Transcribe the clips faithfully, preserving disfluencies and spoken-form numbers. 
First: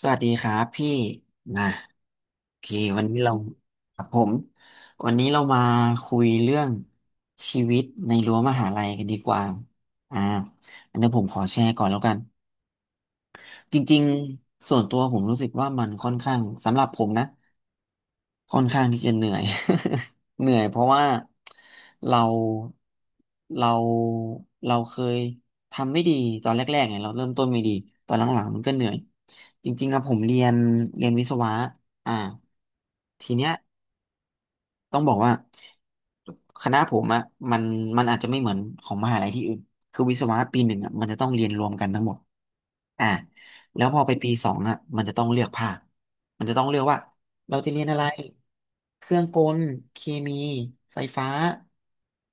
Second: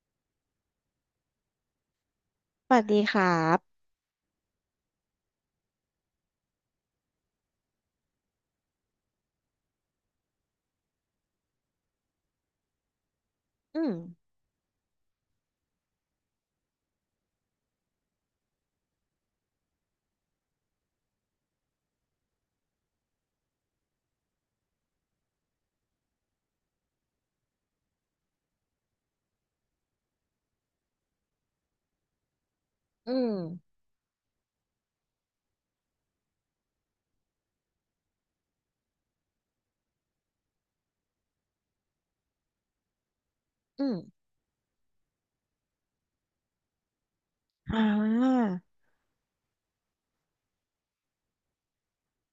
สวัสดีครับพี่มาโอเคสวัสดีวันคนี้รัเราบครับผมวันนี้เรามาคุยเรื่องชีวิตในรั้วมหาลัยกันดีกว่าอ่าอันนี้ผมขอแชร์ก่อนแล้วกัน จอืมริงๆส่วนตัวผมรู้สึกว่ามันค่อนข้างสำหรับผมนะค่อนข้างที่จะเหนื่อย เหนื่อยเพราะว่าเราเราเราเคยทำไม่ดีตอนแรกๆไงเราเริ่มต้นไม่ดีตอนหลังๆมันก็เหนื่อยจริงๆอะผมเรียนเรียนวิศวะอ่าอืทีมเนี้ย ต้องบอกว่าคณะผมอะมันมันอาจจะไม่เหมือนของมหาลัยที่อื่นคือวิศวะปีหนึ่งอะมันจะต้องเรียนรวมกันทั้งหมดอ่าแล้อืวมพอไปปีสองอะมันจะต้องเลือกภาคมันจะต้องเลือกว่าเราจะเรีอ่ยนอะไร าเครื่องกล เคมีไฟฟ้า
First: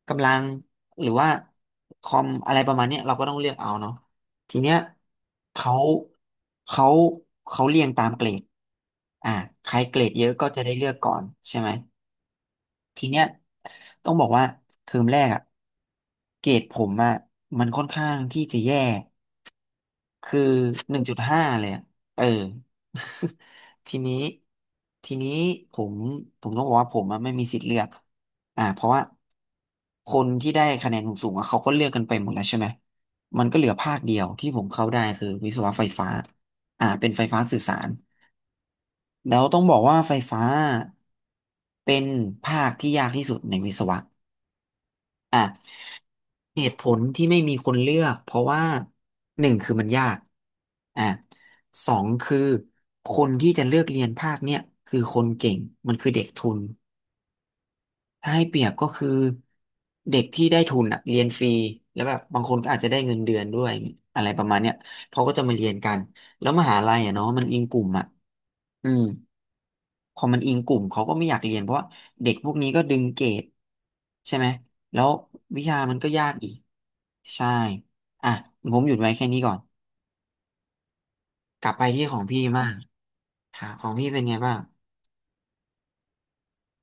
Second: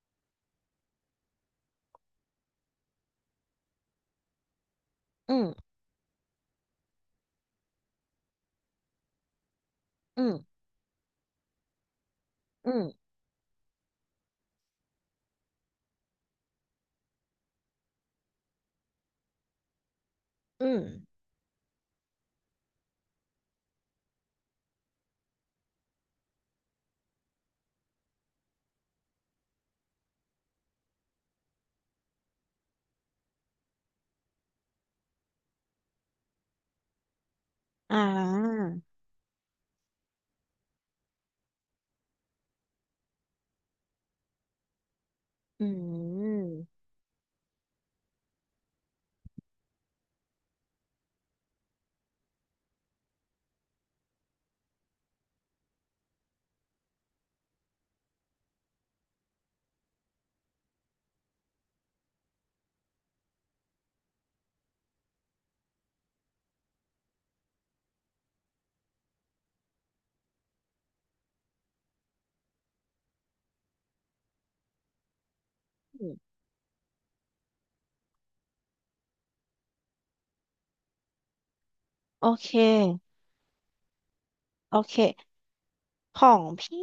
กำลังหรือว่าคอมอะไรประมาณเนี้ยเราก็ต้องเลือกเอาเนาะทีเนี้ยอืมเขาเขาเขาเรียงตามเกรดอ่าใครเกรดเยอือะมก็จะได้เลือกก่อนใช่ไหม อืมทีเนี้ยต้องบอกว่าเทอมแรกอะเกรดผมอะมันค่อนข้างที่จะแย่คืออืหนึ่งมจุดห้าเลยอะเออ ทีนี้ทีนี้ผมผมต้องบอกว่าผมอะไม่มีสิทธิ์เลือกอ่าเพราะว่าคนที่ได้คะแนนสูงๆอะเขาก็เลือกกันไปหมดแล้วใช่ไหมมันก็เหลือภาคเดียวที่ผมเข้าได้คือวิศวะไฟฟ้าอ่าเป็นไฟฟ้าสื่อสารอ่าแล้วต้องบอกว่าไฟฟ้าเป็นภาคที่ยากที่สุดในวิศวะ อ่ะอืมเหตุผลที่ไม่มีคนเลือกเพราะว่าหนึ่งคือมันยากอ่ะสองคือคนที่จะเลือกเรียนภาคเนี่ยคือคนเก่งมันคือเด็กทุนถ้าให้เปรียบก็คือเด็กที่ได้ทุนอ่ะเรียนฟรีแล้วแบบบางคนก็อาจจะได้เงินเดือนด้วยอะไรประมาณเนี้ยเขาก็จะมาเรียนกันแล้วมหาลัยอะเนาะมันอิงกลุ่มอ่ะอืม พอมันอิงกลุ่มเขาก็ไม่อยากเรียนเพราะว่าเด็กพวกนี้ก็ดึงเกรดใช่ไหมแล้ววิชามันอืก็มยากอีกใช่อ่ะผมหยุดไว้แค่นี้ก่อนกลับไปที่ของโอพี่เค บ้างครับของพี่เป็นไงบ้างโอเค ของพี่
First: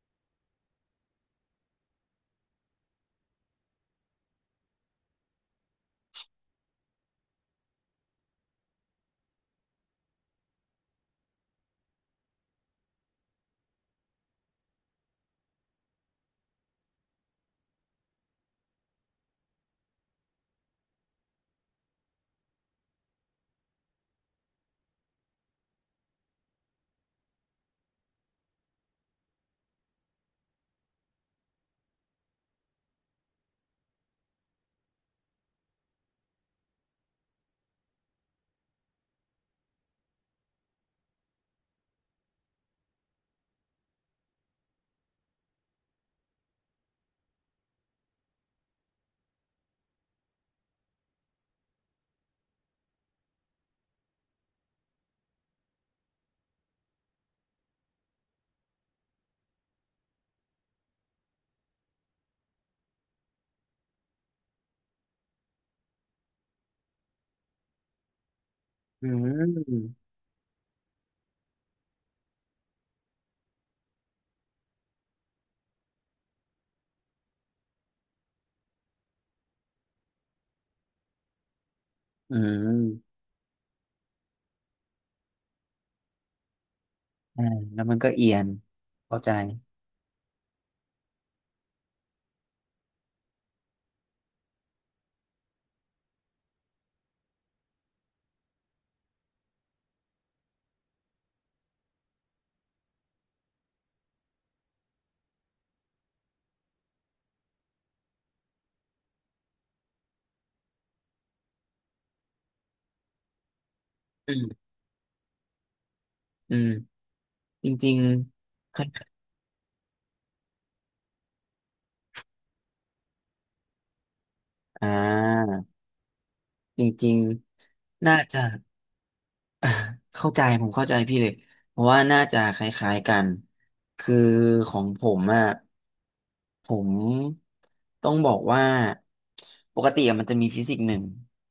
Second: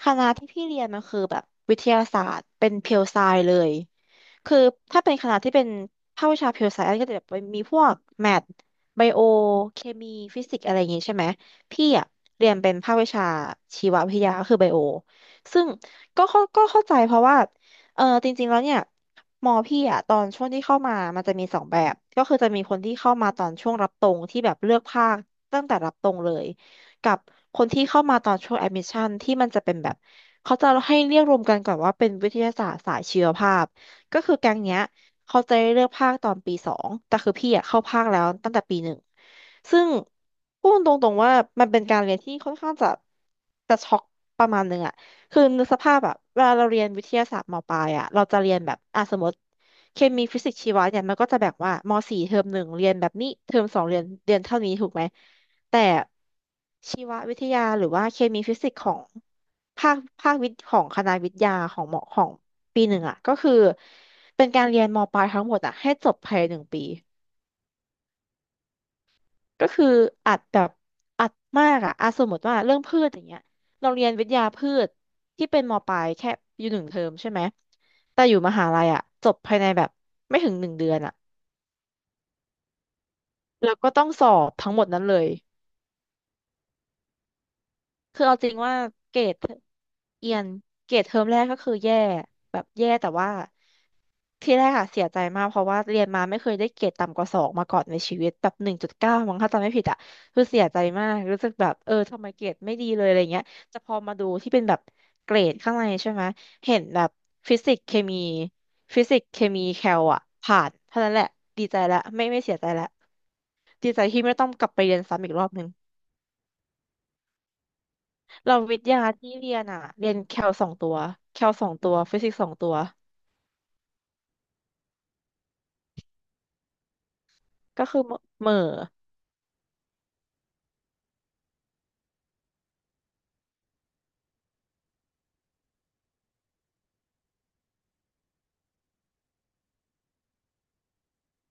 คณะที่พี่เรียนมันคือแบบวิทยาศาสตร์ เป็นเพียวไซเลย คือถ้าเป็นคณะที่เป็นภาควิชา pure science ก็จะแบบมีพวกแมทไบโอเคมีฟิสิกอะไรอย่างงี้ใช่ไหมพี่อะเรียนเป็นภาควิชาชีววิทยาก็คือไบโอซึ่งก็เข้าก็เข้าใจเพราะว่าเออจริงๆแล้วเนี่ยมอพี่อะตอนช่วงที่เข้ามามันจะมีสองแบบก็คือจะมีคนที่เข้ามาตอนช่วงรับตรงที่แบบเลือกภาคตั้งแต่รับตรงเลยกับคนที่เข้ามาตอนช่วงแอดมิชชั่นที่มันจะเป็นแบบเขาจะให้เรียกรวมกันก่อนว่าเป็นวิทยาศาสตร์สายชีวภาพ ก็คือแก๊งเนี้ยเขาจะได้เลือกภาคตอนปีสองแต่คือพี่อะเข้าภาคแล้วตั้งแต่ปีหนึ่งซึ่งพูดตรงๆว่ามันเป็นการเรียนที่ค่อนข้างจะจะช็อกประมาณหนึ่งอะคือนึกสภาพอะเวลาเราเรียนวิทยาศาสตร์มปลายอะเราจะเรียนแบบอ่ะสมมติเคมีฟิสิกส์ชีวะเนี่ยมันก็จะแบ่งว่ามสี่เทอมหนึ่งเรียนแบบนี้เทอมสองเรียนเรียนเท่านี้ถูกไหมแต่ชีววิทยาหรือว่าเคมีฟิสิกส์ของภาคภาควิทย์ของคณะวิทยาของหมอของ ปีหนึ่งอ่ะก็คือเป็นการเรียนมปลายทั้งหมดอ่ะให้จบภายในหนึ่งปีอืก็คือมอัดแบบอัดมากอ่ะอ่ะสมมติว่าเรื่องพืชอย่างเงี้ยเราเรียนวิทยาพืชที่เป็นมปลายแค่อยู่หนึ่งเทอมใช่ไหมแต่อยู่มหาลัยอ่ะจบภายในแบบไม่ถึงหนึ่งเดือนอ่ะอืมแล้วก็ต้องสอบทั้งหมดนั้นเลย อ่าแล้วมันก็คือเอียเอาจนริงว่าเกเข้ารใจดเอียนเกรดเทอมแรกก็คือแย่แบบแย่แต่ว่าที่แรกอะเสียใจมากเพราะว่าเรียนมาไม่เคยได้เกรดต่ำกว่าสองมาก่อนในชีวิตแบบหนึ่งจุดเก้ามั้งถ้าจำไม่ผิดอะคือเสียใจมากรู้สึกแบบเออทำไมเกรดไม่ดีเลยอะไรเงี้ยแต่พอมาดูที่เป็นแบบเกรดข้างในใช่ไหมเห็นแบบฟิสิกส์เคมีฟิสิกส์เคมีแคลอะผ่านเท่านั้นแหละดีใจละไม่ไม่เสียใจละดีใจที่อืไม่ต้องกมลับไปเรียนซ้ำอีกรอบหนึ่ง อืมจริงเราๆวิทค่ยาที่เรียนอ่ะเรียนแคลสองตัวแคลสองตัวฟิสิกส์สองตัวอ่าจริงก็คือๆเน่าจะ หม่อ อ่ะเข้าใจผมเข้าใจพี่เลยเพราะว่าน่าจะคล้ายๆกันคือของผมอ่ะผมต้องบอกว่าปกติอะมันจะมีฟิสิกส์หนึ่ง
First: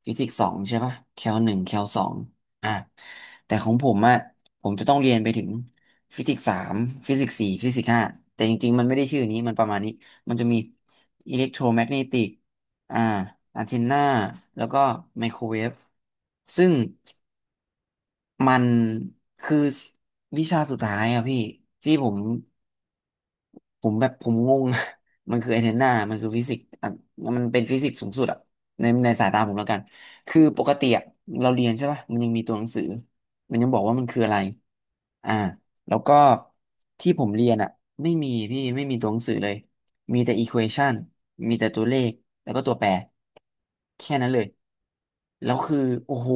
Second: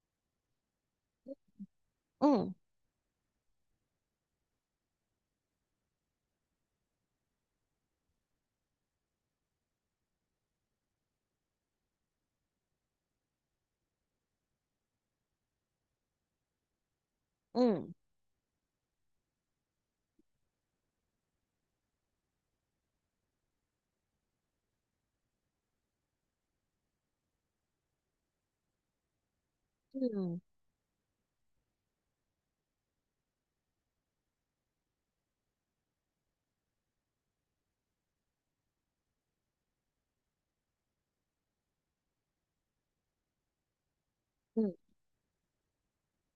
ฟิสิกส์สองใช่ปะแคลหนึ่งแคลสองอืมอ่ะแต่ของผมอ่ะผมจะต้องเรียนไปถึงฟิสิกส์สามฟิสิกส์สี่ฟิสิกส์ห้าแต่จริงๆมันไม่ได้ชื่อนี้มันประมาณนี้มันจะมีอิเล็กโทรแมกเนติกอ่าอันเทนนาแล้วก็ไมโครเวฟซึ่ง อืมมันคือวิชาสุดท้ายอะพี่ที่ผม ผมแบบผมงง มันคือไอนเทนนามันคือฟิสิกส์อ่ะมันเป็นฟิสิกส์สูงสุดอ่ะในในสายตาผมแล้วกัน อืมคือปกติอ่ะเราเรียนใช่ป่ะมันยังมีตัวหนังสือมันยังบอกว่ามันคืออะไรอ่าแล้วก็ที่ผมเรียนอ่ะไม่มีพี่ไม่มีตัวหนังสือเลย มีแต่ equation มีแต่ตัวเลข แล้วก็ตัวแปร แค่นั้นเลย อืมแล้วคือโอ้โห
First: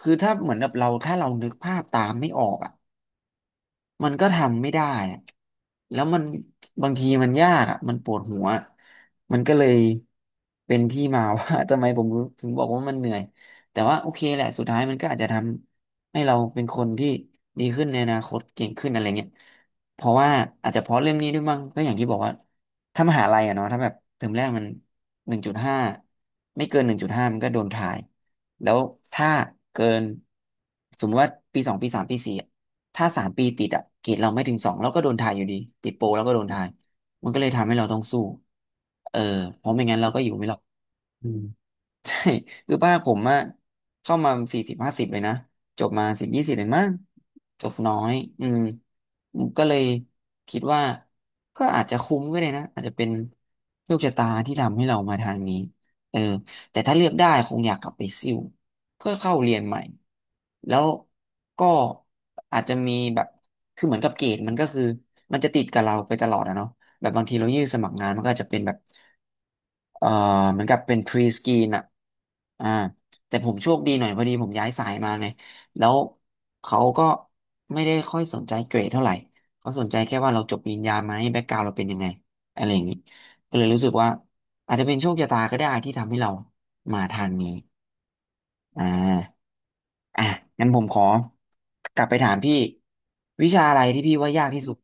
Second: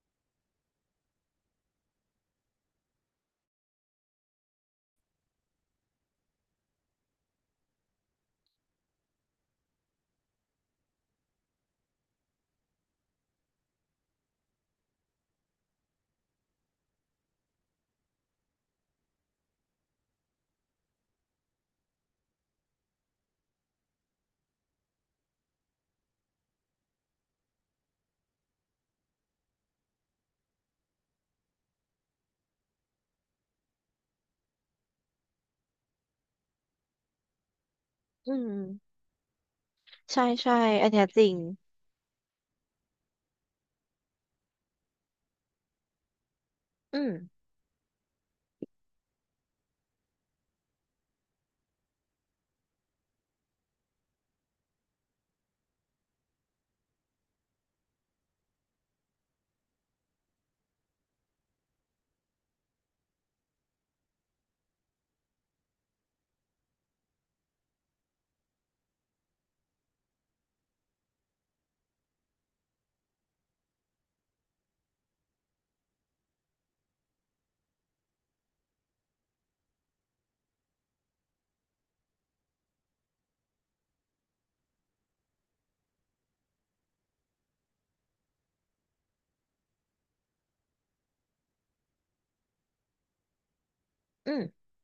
คือถ้าเหมือนแบบเราถ้าเรานึกภาพตามไม่ออกอ่ะ มันก็ทำไม่ได้อะแล้วมันบางทีมันยากอะมันปวดหัว มันก็เลยเป็นที่มาว่า ทำไมผมถึงบอกว่ามันเหนื่อยแต่ว่าโอเคแหละสุดท้ายมันก็อาจจะทำให้เราเป็นคนที่ดีขึ้นในอนาคต เก่งขึ้นอะไรเงี้ยเพราะว่าอาจจะเพราะเรื่องนี้ด้วยมั้งก็อย่างที่บอกว่าถ้ามหาลัยอะเนาะ ถ้าแบบเทอมแรกมันหนึ่งจุดห้าไม่เกินหนึ่งจุดห้ามันก็โดนทายแล้วถ้าเกินสมมติว่าปีสองปีสามปีสี่ ถ้าสามปีติดอะเกรดเราไม่ถึงสองเราก็โดนทายอยู่ดีติดโปรเราก็โดนทายมันก็เลยทำให้เราต้องสู้อืมเออเพราะไม่งั้นเราก็ใช่อยู่ไม่รใช่อดอันเนี้ยจอืริงม ใช่ คือป้าผมอะเข้ามาสี่สิบห้าสิบเลยนะจบมาสิบยี่สิบเลยมั้งอืมจบน้อยอืมก็เลยคิดว่าก็อาจจะคุ้มก็ได้นะอาจจะเป็นโชคชะตาที่ทำให้เรามาทางนี้เออแต่ถ้าเลือกได้คงอยากกลับไปซิ่วก็เข้าเรียนใหม่แล้วก็อาจจะมีแบบคือเหมือนกับเกรดมันก็คือมันจะติดกับเราไปตลอดอะเนาะแบบบางทีเรายื่นสมัครงานมันก็อาจจะเป็นแบบ เอ่อเหมือนกับเป็น pre screen อ่ะอ่าแต่ผมโชคดีหน่อยพอดีผมย้ายสายมาไงแล้วเขาก็ไม่ได้ค่อยสนใจเกรดเท่าไหร่เขาสนใจแค่ว่าเราจบปริญญาไหมแบ็กกราวเราเป็นยังไงอะไรอย่างนี้ก็เลยรู้สึกว่าอาจจะเป็นโชคชะตาก็ได้ที่ทำให้เรามาทางนี้อ่าอ่ะงั้นผมขอกลับไปถามพี่วิชาอะไรที่พี่ว่าอืม ยากที่สุด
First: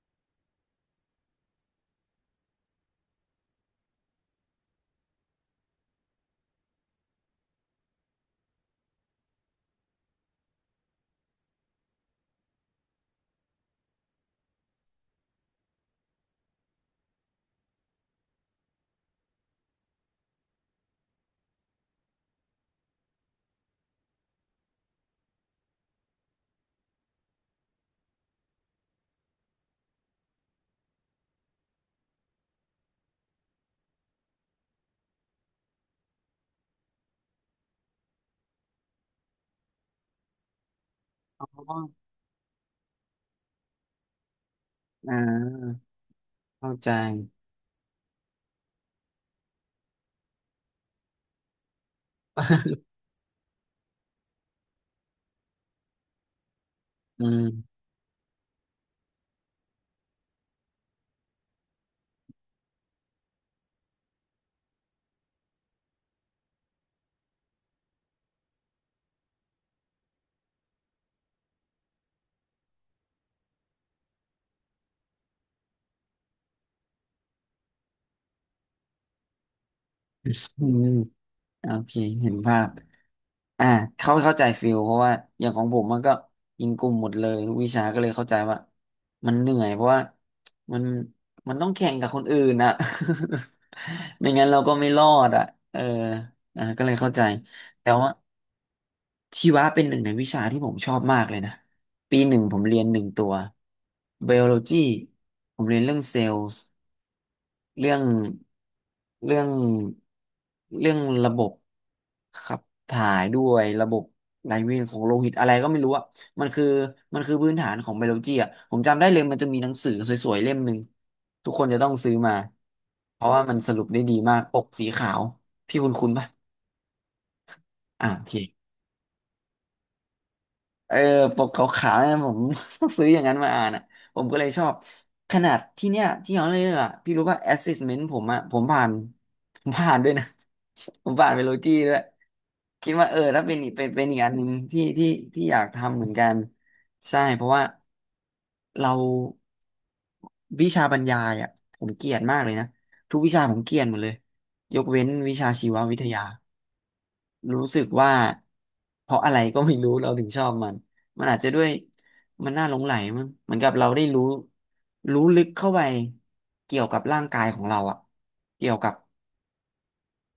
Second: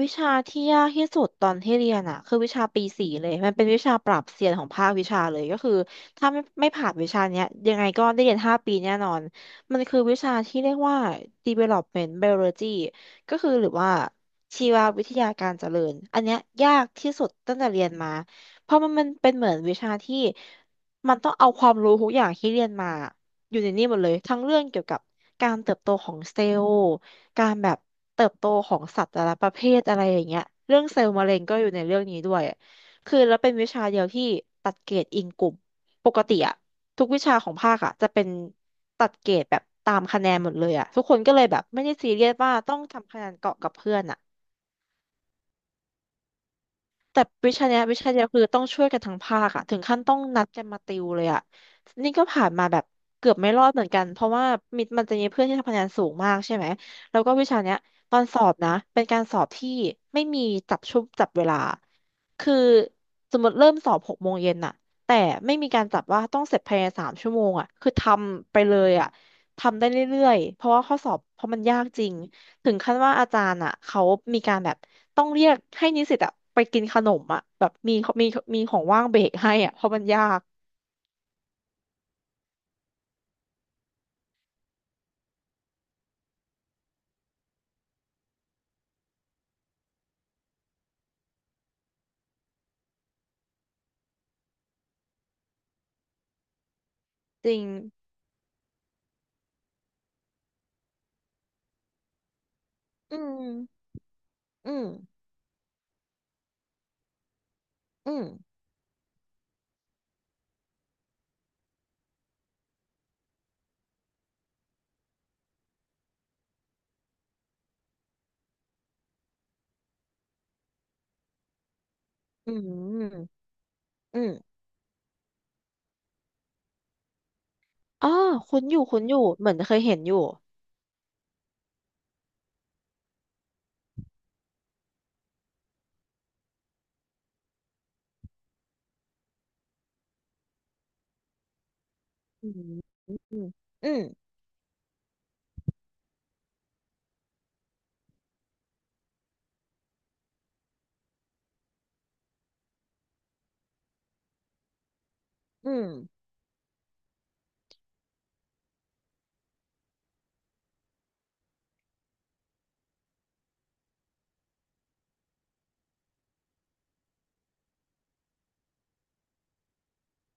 วิชาที่ยากที่สุดตอนที่เรียนอ่ะคือวิชาปีสี่เลยมันเป็นวิชาปรับเซียนของภาควิชาเลยก็คือถ้าไม่ไม่ผ่านวิชาเนี้ยยังไงก็ได้เรียนห้าปีแน่นอนมันคือวิชาที่เรียกว่า ดีเวลอปเมนทัล ไบโอโลจี ก็คือหรือว่าชีววิทยาการเจริญอันเนี้ยยากที่สุดตั้งแต่เรียนมาเพราะมันมันเป็นเหมือนวิชาที่มันต้องเอาความรู้ทุกอย่างที่เรียนมาอยู่ในนี่หมดเลยทั้งเรื่องเกี่ยวกับการเติบโตของเซลล์ การแบบเติบโตของสัตว์แต่ละประเภทอะไรอย่างเงี้ยเรื่องเซลล์มะเร็งก็อยู่ในเรื่องนี้ด้วยคือแล้วเป็นวิชาเดียวที่ตัดเกรดอิงกลุ่มปกติอะทุกวิชาของภาคอะจะเป็นตัดเกรดแบบตามคะแนนหมดเลยอะทุกคนก็เลอ๋ยแบบอไม่ได้ซีเรียสว่าต้องทำคะแนนเกาะกับเพื่อนอะ อ่าเข้าใจแต่วิชาเนี้ยวิชาเดียวคือต้องช่วยกันทั้งภาคอะถึงขั้นต้องนัดกันมาติวเลยอะนี่ก็ผ่านมาแบบเกือบไม่รอดเหมือนกันเพราะว่ามิดมันจะมีเพื่อนที่ทำคะแนนสูงมากใช่ไหมแล้วอืก็วิชาเนี้ยมตอนสอบนะเป็นการสอบที่ไม่มีจับชุบจับเวลาคือสมมติเริ่มสอบหกโมงเย็นน่ะแต่ไม่มีการจับว่าต้องเสร็จภายในสามชั่วโมงอะคือทำไปเลยอะทำได้เรื่อยๆเพราะว่าข้อสอบเพราะมันยากจริง ถึงขั้นว่าอาจารย์อ่ะเขามีการแบบต้องเรียกให้นิสิตอ่ะไปกินขนมอ่ะแบบมีมีมีของว่างเบรกให้อ่ะเพราะมันยากอืมโอเคเห็นภาพ อ่าเขาเข้าใจฟิลเพราะว่าอย่างของผมมันก็อิงกลุ่มหมดเลยทุกวิชาก็เลยเข้าใจว่ามันเหนื่อยเพราะว่ามันมันต้องแข่งกับคนอื่นอ่ะ ไม่งั้นเราก็ไม่รอดอ่ะเอออ่าก็เลยเข้าใจจริงแต่ว่าชีวะเป็นหนึ่งในวิชาที่ผมชอบมากเลยนะปีหนึ่งผมเรียนหนึ่งอืตัวมไบ i o โลอืจีมผมเรียนเรื่องเซลล์ เรื่องอืมเรื่องเรื่องระบบขับถ่ายด้วยระบบไหลเวียนของโลหิตอะไรก็ไม่รู้อะมันคือมันคือพื้นฐานของไบโอโลจีอะผมจำได้เลยมันจะมีหนังสือสวยๆเล่มหนึ่งทุกคนจะต้องซื้อมาอืเพมราะว่ามันสรุปได้ดีอืมมากปกสีขาวพี่คุณคุณปะอ๋อ่าอโอเค คุ้นอยู่คุ้นอยู่เหมือนเคยเห็นอยู่เออปกขาวๆเนี่ยผม ซื้ออย่างนั้นมาอ่านอ่ะผมก็เลยชอบขนาดที่เนี้ยที่ย้อนเรือ่ะพี่รู้ว่า แอสเซสเมนต์ ผมอ่ะผมผ่าน ผมผ่านด้วยนะ ผมผ่านไปโลจีด้วยอืมคิดว่าอืเออถ้ามเป็นอีกเป็อืนมเป็นอีกอันหนึ่งที่ที่ที่อยากทำเหมือนกันใช่เพราะว่าเราวิชาบรรยายอ่ะผมเกลียดมากเลยนะทุกวิชาผมเกลียดหมดเลยยกเว้นวิชาชีอืวมวิทยา รู้สึกว่าเพราะอะไรก็ไม่รู้เราถึงชอบมัน มันอาจจะด้วยมันน่าหลงใหลมั้งเหมือนกับเราได้รู้รู้ลึกเข้าไปเกี่ยวกับร่างกายของเราอะเกี่ยวกับ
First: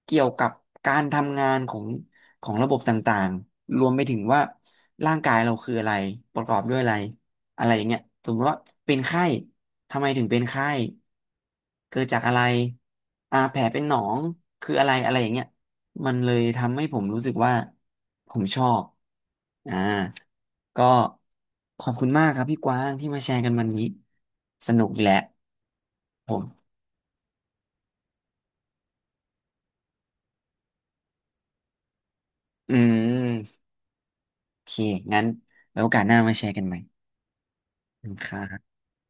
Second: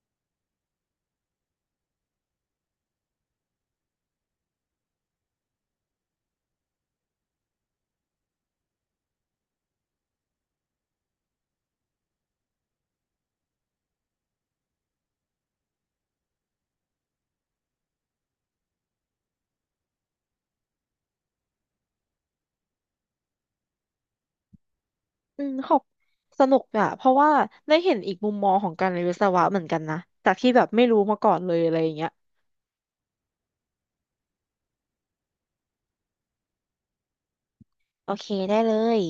เกี่ยวกับการทำงานของของระบบต่างๆ รวมไปถึงว่าร่างกายเราคืออะไรประกอบด้วยอะไรอะไรอย่างเงี้ยสมมติว่าเป็นไข้ทำไมถึงเป็นไข้เกิดจากอะไรอ่าแผลเป็นหนองคืออะไรอะไรอย่างเงี้ยมันเลยทำให้ผมรู้สึกว่าผมชอบอ่าก็ขอบคุณมากครับพี่กวางที่มาแชร์กันวันนี้ สนุกอีกแล้วอืมขอบผสนุกมอ่ะเพราะว่าได้เห็นอีกมุมมองของการเรียนวิศวะเหมือนกันนะจากที่แบบไม่รู้มาก่อนเลยอะไรอย่างเงี้ยอืมโอเคงั้นไว้โอกาสหน้ามาแชร์กันใหม่ โอเคได้ค่ะเลย